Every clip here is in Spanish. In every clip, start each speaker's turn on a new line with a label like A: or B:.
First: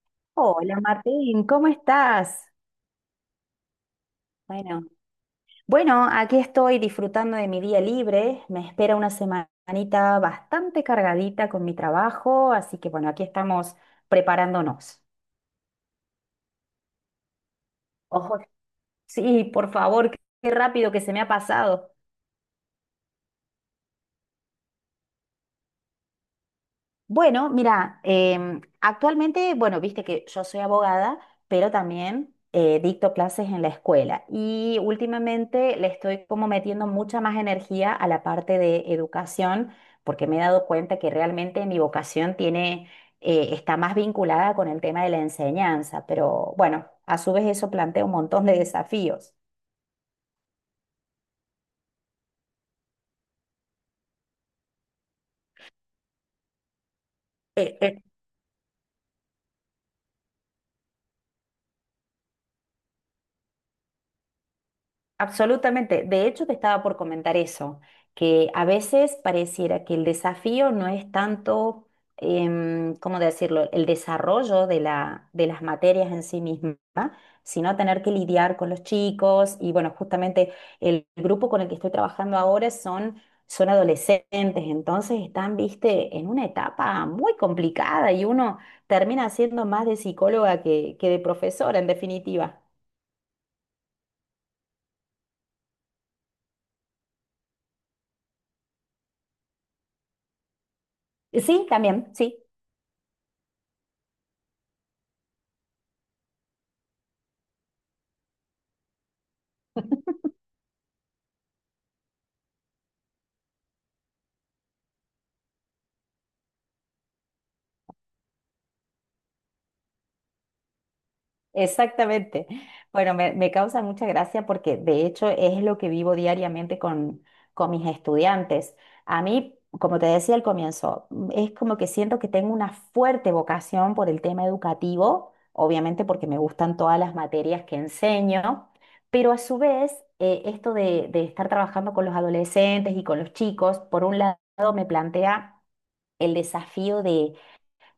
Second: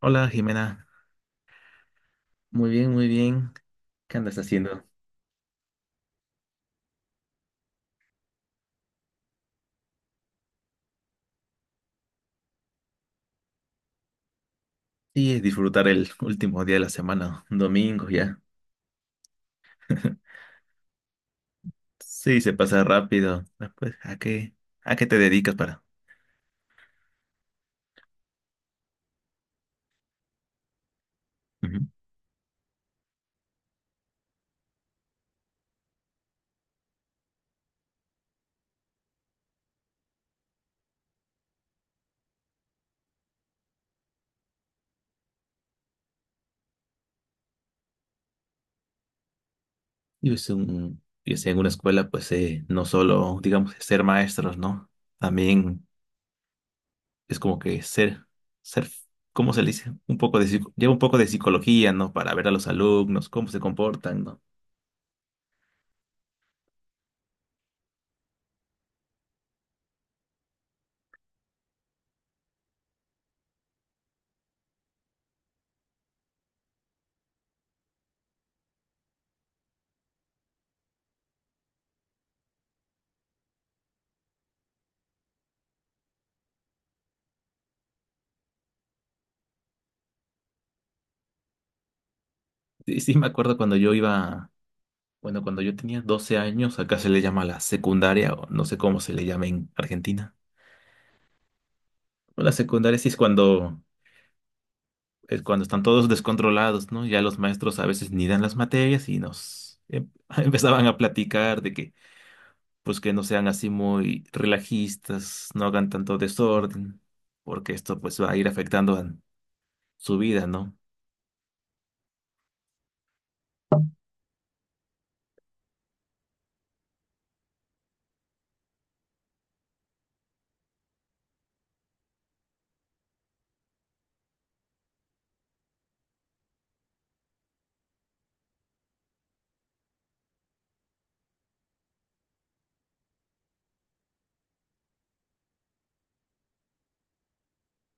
A: Hola
B: Hola
A: Jimena,
B: Martín, ¿cómo estás?
A: muy bien, muy bien. ¿Qué andas
B: Bueno,
A: haciendo?
B: bueno, aquí estoy disfrutando de mi día libre. Me espera una semanita bastante cargadita con mi trabajo, así que bueno, aquí estamos preparándonos.
A: Sí, disfrutar el último día de la semana, un domingo
B: Ojo,
A: ya.
B: sí, por favor, qué rápido que se me ha pasado.
A: Sí, se pasa rápido. Ah, pues, ¿a qué te dedicas para?
B: Bueno, mira, actualmente, bueno, viste que yo soy abogada, pero
A: Ujú.
B: también dicto clases en la escuela y últimamente le estoy como metiendo mucha más energía a la parte de educación porque me he dado cuenta que realmente mi vocación tiene, está más vinculada con el tema de la enseñanza, pero bueno, a su vez eso plantea un montón de desafíos.
A: Yo estoy en una escuela, pues no solo, digamos, ser maestros, ¿no? También es como
B: Eh,
A: que
B: eh,
A: ser, ser, ¿cómo se le dice? Un poco de, lleva un poco de psicología, ¿no? Para ver a los alumnos, cómo se comportan, ¿no?
B: Absolutamente. De hecho, te estaba por comentar eso, que a veces pareciera que el desafío no es tanto, ¿cómo decirlo?, el desarrollo de la, de las materias en sí misma, sino tener que lidiar con los chicos. Y bueno, justamente el grupo con el que estoy trabajando ahora son, son adolescentes, entonces están, viste, en una etapa muy complicada y uno termina siendo más de psicóloga que de profesora, en definitiva.
A: Sí, sí, me acuerdo cuando yo iba bueno, cuando yo tenía 12 años, acá se le llama la secundaria, o no sé cómo se le llama en Argentina.
B: Sí, también, sí.
A: Bueno, La secundaria sí es cuando están todos descontrolados, ¿no? Ya los maestros a veces ni dan las materias y empezaban a platicar de que, pues que no sean así muy relajistas, no hagan tanto desorden, porque esto pues va a ir afectando a su vida, ¿no?
B: Exactamente. Bueno, me causa mucha gracia porque de hecho es lo que vivo diariamente con mis estudiantes. A mí, como te decía al comienzo, es como que siento que tengo una fuerte vocación por el tema educativo, obviamente porque me gustan todas las materias que enseño, pero a su vez, esto de estar trabajando con los adolescentes y con los chicos, por un lado me plantea el desafío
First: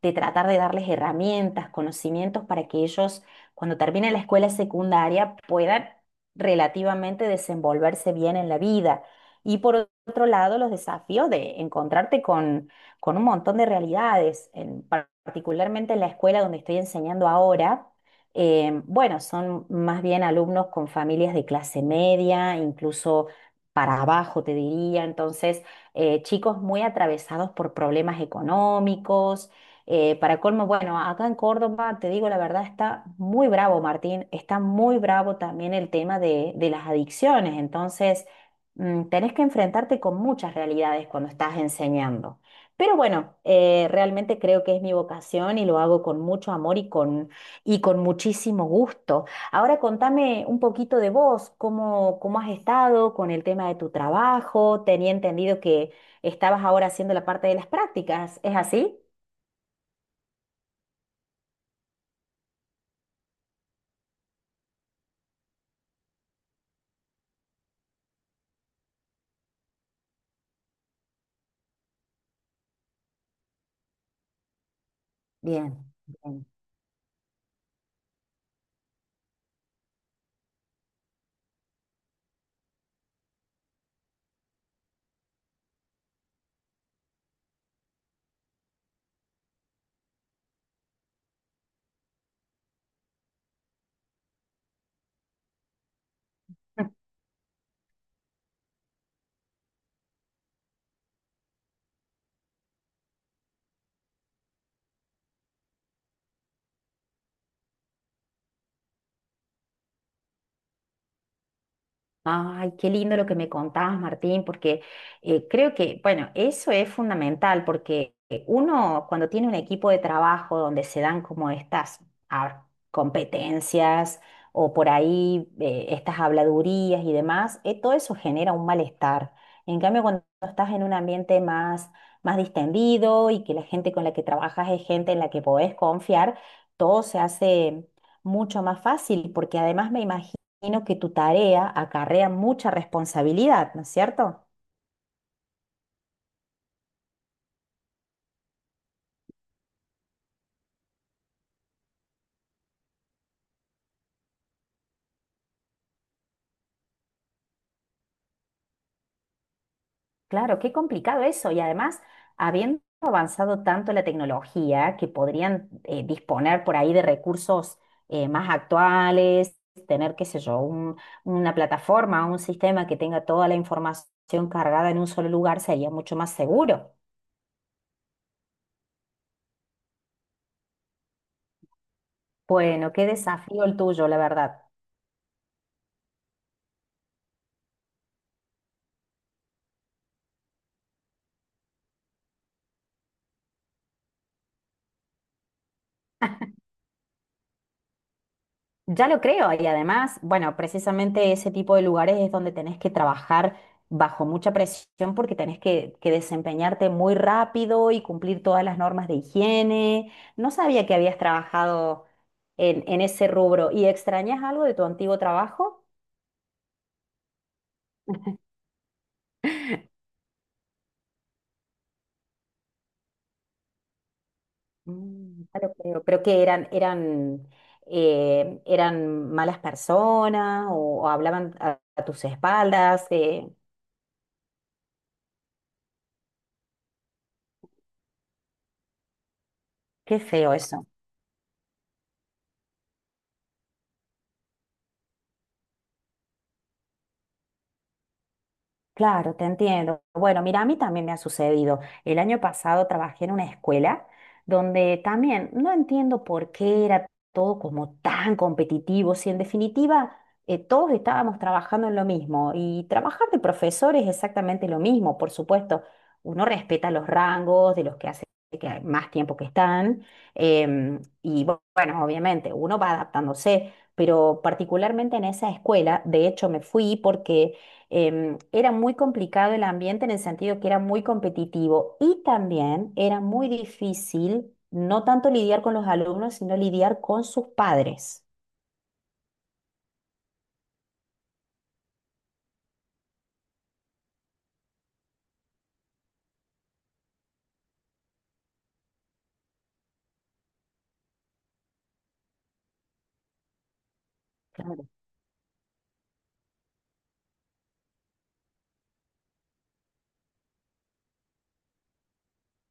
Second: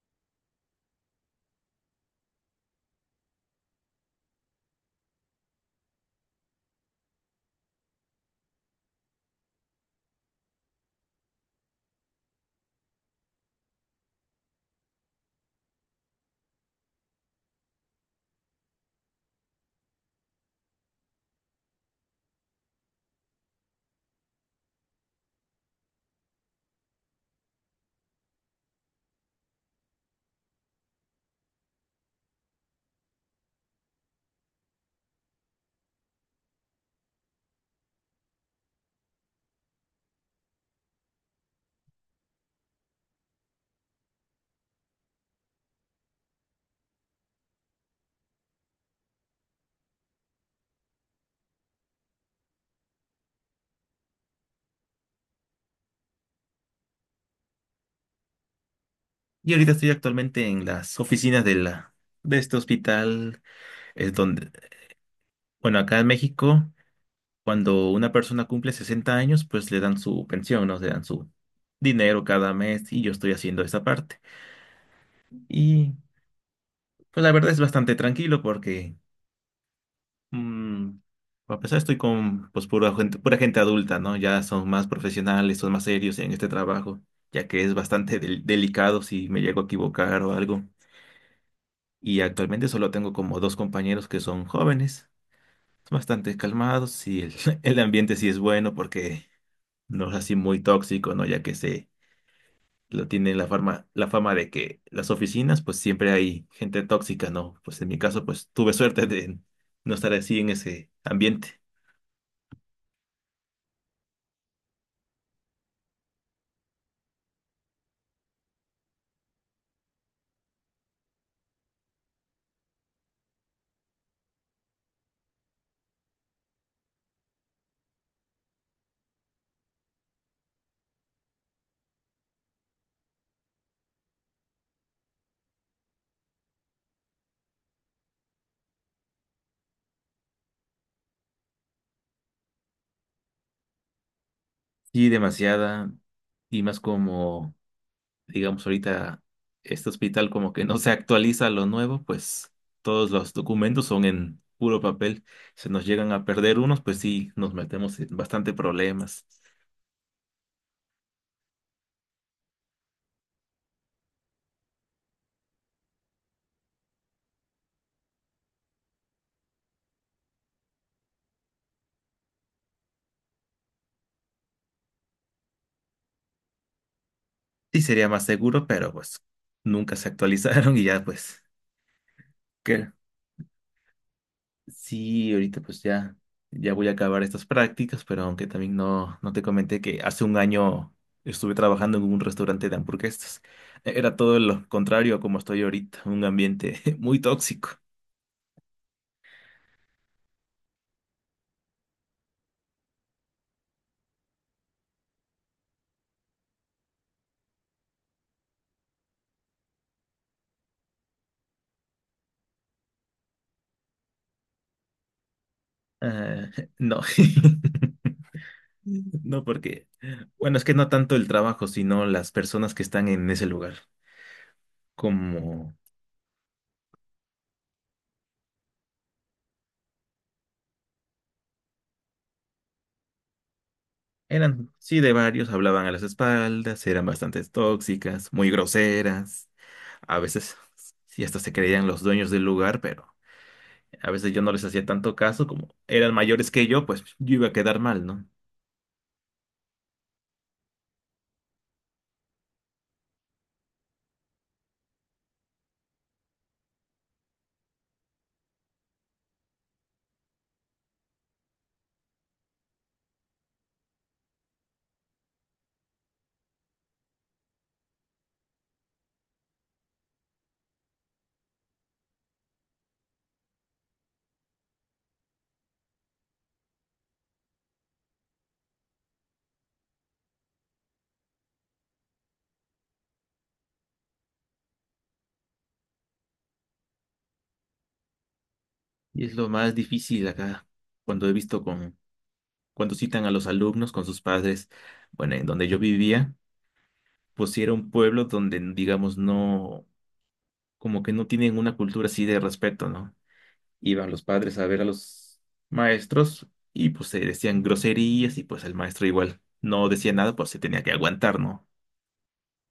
B: de tratar de darles herramientas, conocimientos para que ellos, cuando terminen la escuela secundaria, puedan relativamente desenvolverse bien en la vida. Y por otro lado, los desafíos de encontrarte con un montón de realidades, particularmente en la escuela donde estoy enseñando ahora. Bueno, son más bien alumnos con familias de clase media, incluso para abajo, te diría. Entonces, chicos muy atravesados por problemas económicos, para colmo, bueno, acá en Córdoba, te digo la verdad, está muy bravo, Martín, está muy bravo también el tema de las adicciones, entonces tenés que enfrentarte con muchas realidades cuando estás enseñando. Pero bueno, realmente creo que es mi vocación y lo hago con mucho amor y con muchísimo gusto. Ahora contame un poquito de vos, cómo, cómo has estado con el tema de tu trabajo, tenía entendido que estabas ahora haciendo la parte de las prácticas, ¿es así?
A: Y ahorita estoy actualmente en las oficinas de la, de este hospital, es donde, bueno, acá en México. Cuando una persona cumple 60 años, pues le dan su pensión, ¿no? Le dan su dinero cada mes y yo estoy haciendo esa parte.
B: Bien,
A: Y
B: bien.
A: pues la verdad es bastante tranquilo porque, mm, a pesar estoy con pura gente adulta, ¿no? Ya son más profesionales, son más serios en este trabajo, ya que es bastante delicado si me llego a equivocar o algo. Y actualmente solo tengo como dos compañeros que son jóvenes, son bastante calmados y el ambiente sí es bueno porque no es así muy tóxico, ¿no? Ya que se lo tiene la fama de que las oficinas, pues siempre hay gente tóxica, ¿no? Pues en mi caso, pues tuve suerte de no estar así en ese ambiente.
B: Ay, qué lindo lo que me contabas, Martín, porque creo que, bueno, eso es fundamental, porque uno cuando tiene un equipo de trabajo donde se dan como estas competencias o por ahí estas habladurías y demás, todo eso genera un malestar. En cambio, cuando estás en un ambiente más, más distendido y que la gente con la que trabajas es gente en la que podés confiar, todo se hace mucho más fácil, porque además me imagino imagino que tu tarea acarrea mucha responsabilidad, ¿no es cierto?
A: Sí, demasiada, y más como, digamos, ahorita este hospital como que no se actualiza lo nuevo, pues todos los documentos son en puro papel. Se nos llegan a perder unos, pues sí, nos metemos en bastante problemas.
B: Claro, qué complicado eso. Y además, habiendo avanzado tanto la tecnología, que podrían disponer por ahí de recursos más actuales, tener, qué sé yo, una plataforma, un sistema que tenga toda la información cargada en un solo lugar, sería mucho más seguro.
A: Sí, sería más seguro, pero pues nunca se actualizaron y ya, pues, ¿qué?
B: Bueno, qué desafío el tuyo, la verdad.
A: Sí, ahorita ya voy a acabar estas prácticas, pero aunque también no te comenté que hace un año estuve trabajando en un restaurante de hamburguesas. Era todo lo contrario a como estoy ahorita, un ambiente muy tóxico.
B: Ya lo creo, y además, bueno, precisamente ese tipo de lugares es donde tenés que trabajar bajo mucha presión porque tenés que desempeñarte muy rápido y cumplir todas las normas de higiene. No sabía que habías trabajado en ese rubro. ¿Y extrañas algo de tu antiguo trabajo?
A: Ah, no, no porque, bueno, es que no tanto el trabajo, sino las personas que están en ese lugar,
B: Mm, ya
A: como
B: lo creo. ¿Pero que eran, eran, eran malas personas o hablaban a tus espaldas?
A: eran, sí, de varios, hablaban a las espaldas, eran bastante tóxicas, muy groseras.
B: Qué
A: A
B: feo
A: veces
B: eso.
A: sí hasta se creían los dueños del lugar, pero a veces yo no les hacía tanto caso, como eran mayores que yo, pues yo iba a quedar mal, ¿no?
B: Claro, te entiendo. Bueno, mira, a mí también me ha sucedido. El año pasado trabajé en una escuela donde también no entiendo por qué era todo como tan competitivo, si en definitiva todos estábamos trabajando en lo mismo y trabajar de profesor es exactamente lo mismo, por supuesto. Uno respeta los rangos de los que hace que más tiempo que están y bueno, obviamente uno va adaptándose, pero particularmente en esa escuela, de hecho me fui porque era muy complicado el ambiente en el sentido que era muy competitivo y también era muy difícil no tanto lidiar con los alumnos, sino lidiar con sus padres.
A: Y es lo más difícil acá, cuando he visto con, cuando citan a los alumnos con sus padres, bueno, en donde yo vivía, pues sí era un pueblo donde, como que no tienen una cultura así de respeto, ¿no? Iban los padres a ver a
B: Claro.
A: los maestros y pues se decían groserías y pues el maestro igual no decía nada, pues se tenía que aguantar, ¿no?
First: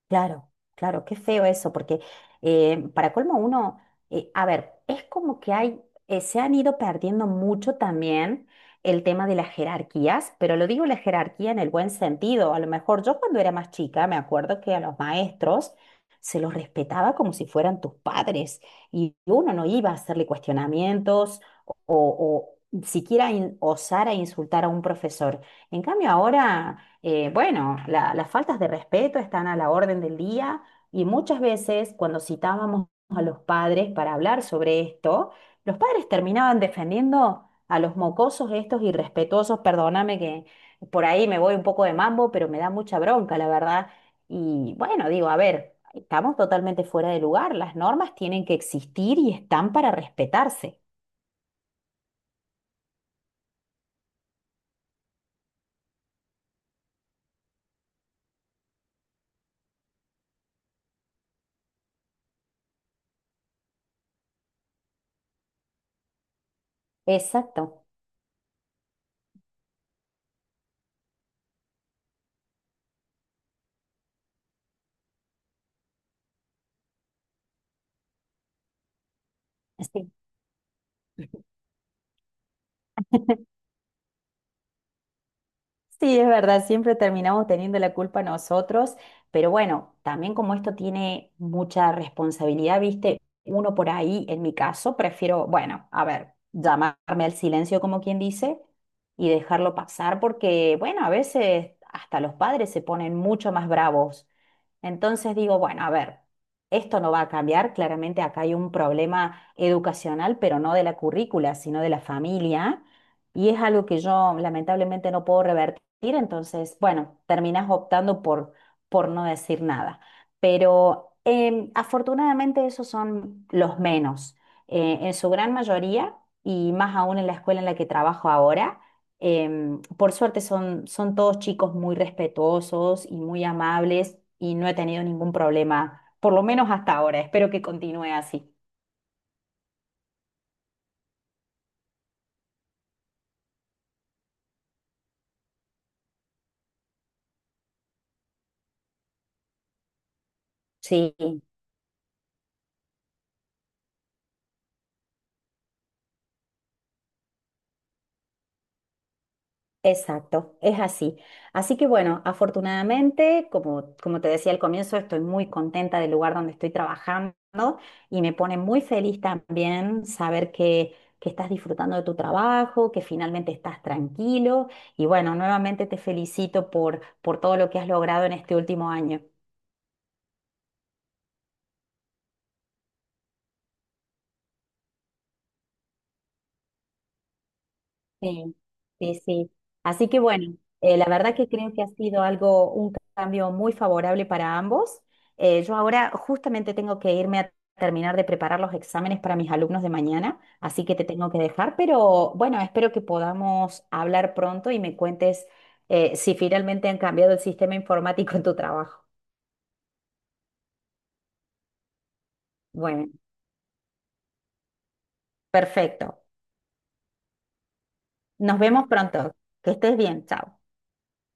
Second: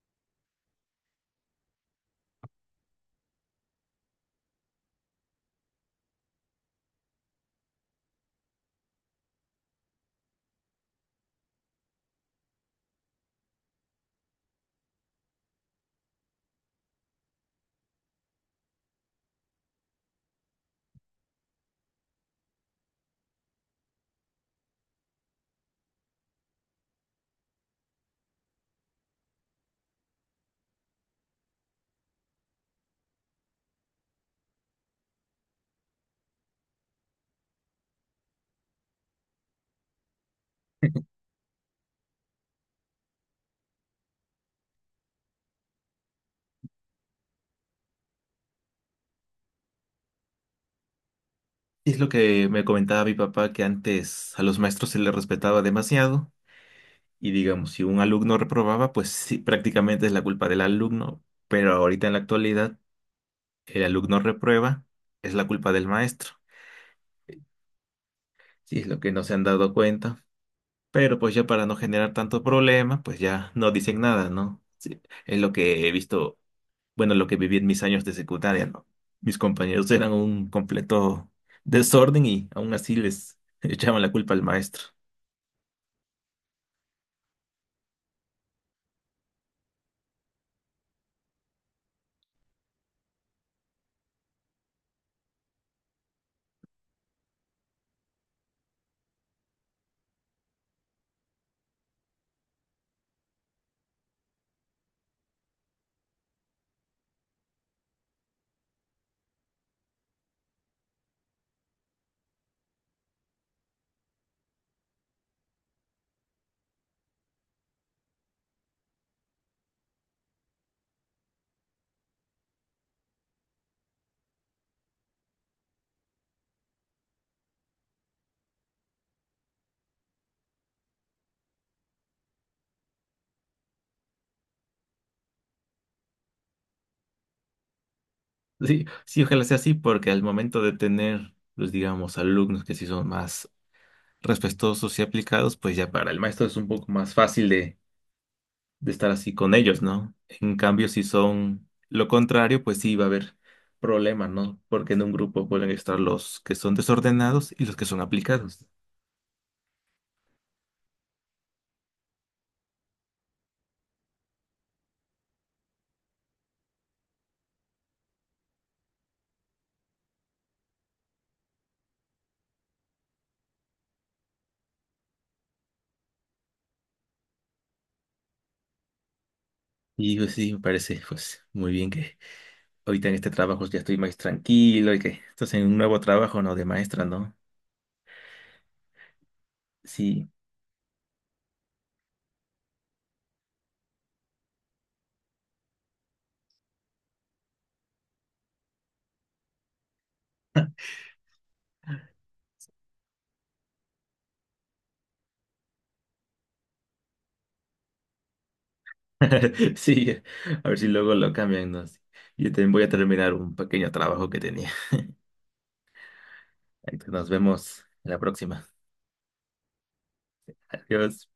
B: Claro, claro, qué feo eso, porque para colmo uno, a ver, es como que hay, se han ido perdiendo mucho también el tema de las jerarquías, pero lo digo la jerarquía en el buen sentido. A lo mejor yo cuando era más chica me acuerdo que a los maestros se los respetaba como si fueran tus padres y uno no iba a hacerle cuestionamientos o siquiera osar a insultar a un profesor. En cambio ahora... bueno, las faltas de respeto están a la orden del día y muchas veces cuando citábamos a los padres para hablar sobre esto, los padres terminaban defendiendo a los mocosos estos irrespetuosos, perdóname que por ahí me voy un poco de mambo, pero me da mucha bronca, la verdad. Y bueno, digo, a ver, estamos totalmente fuera de lugar, las normas tienen que existir y están para respetarse.
A: Es lo que me comentaba mi papá, que antes a los maestros se les respetaba demasiado y digamos, si un alumno reprobaba, pues sí, prácticamente es la culpa del alumno, pero ahorita en la actualidad el alumno reprueba, es la culpa del maestro.
B: Exacto.
A: Sí, es lo que no se han dado cuenta, pero pues ya para no generar tanto problema, pues ya no dicen nada, ¿no? Sí, es lo que he visto, bueno, lo que viví en mis años de secundaria, ¿no? Mis compañeros eran un completo desorden y aún así les
B: Sí.
A: echaban la culpa al maestro.
B: Sí, es verdad, siempre terminamos teniendo la culpa nosotros, pero bueno, también como esto tiene mucha responsabilidad, viste, uno por ahí, en mi caso, prefiero, bueno, a ver, llamarme al silencio como quien dice y dejarlo pasar porque, bueno, a veces hasta los padres se ponen mucho más bravos. Entonces digo, bueno, a ver, esto no va a cambiar, claramente acá hay un problema educacional, pero no de la currícula, sino de la familia. Y es algo que yo lamentablemente no puedo revertir decir, entonces, bueno, terminas optando por no decir nada. Pero afortunadamente esos son los menos. En su gran mayoría, y más aún en la escuela en la que trabajo ahora, por suerte son, son todos chicos muy respetuosos y muy amables y no he tenido ningún problema, por lo menos hasta ahora. Espero que continúe así.
A: Sí, sí, ojalá sea así, porque al momento de tener, pues digamos, alumnos que sí son más respetuosos y aplicados, pues ya para el maestro es un poco más fácil de estar así con ellos, ¿no? En cambio, si
B: Sí.
A: son lo contrario, pues sí va a haber problemas, ¿no? Porque en un grupo pueden estar los que son desordenados y los que son aplicados.
B: Exacto, es así. Así que bueno, afortunadamente, como, como te decía al comienzo, estoy muy contenta del lugar donde estoy trabajando y me pone muy feliz también saber que estás disfrutando de tu trabajo, que finalmente estás tranquilo y bueno, nuevamente te felicito por todo lo que has logrado en este último año.
A: Y pues sí, me parece, pues muy bien que ahorita en este trabajo ya estoy más tranquilo y que estás en un nuevo trabajo, ¿no? De maestra, ¿no?
B: Sí, sí, sí. Así que
A: Sí.
B: bueno, la verdad que creo que ha sido algo, un cambio muy favorable para ambos. Yo ahora justamente tengo que irme a terminar de preparar los exámenes para mis alumnos de mañana, así que te tengo que dejar, pero bueno, espero que podamos hablar pronto y me cuentes si finalmente han cambiado el sistema informático en tu trabajo.
A: Sí, a ver si luego lo cambian, ¿no? Sí. Yo también voy a
B: Bueno,
A: terminar un pequeño trabajo que tenía.
B: perfecto.
A: Nos vemos en la
B: Nos
A: próxima.
B: vemos pronto. Que estés bien. Chao.
A: Adiós.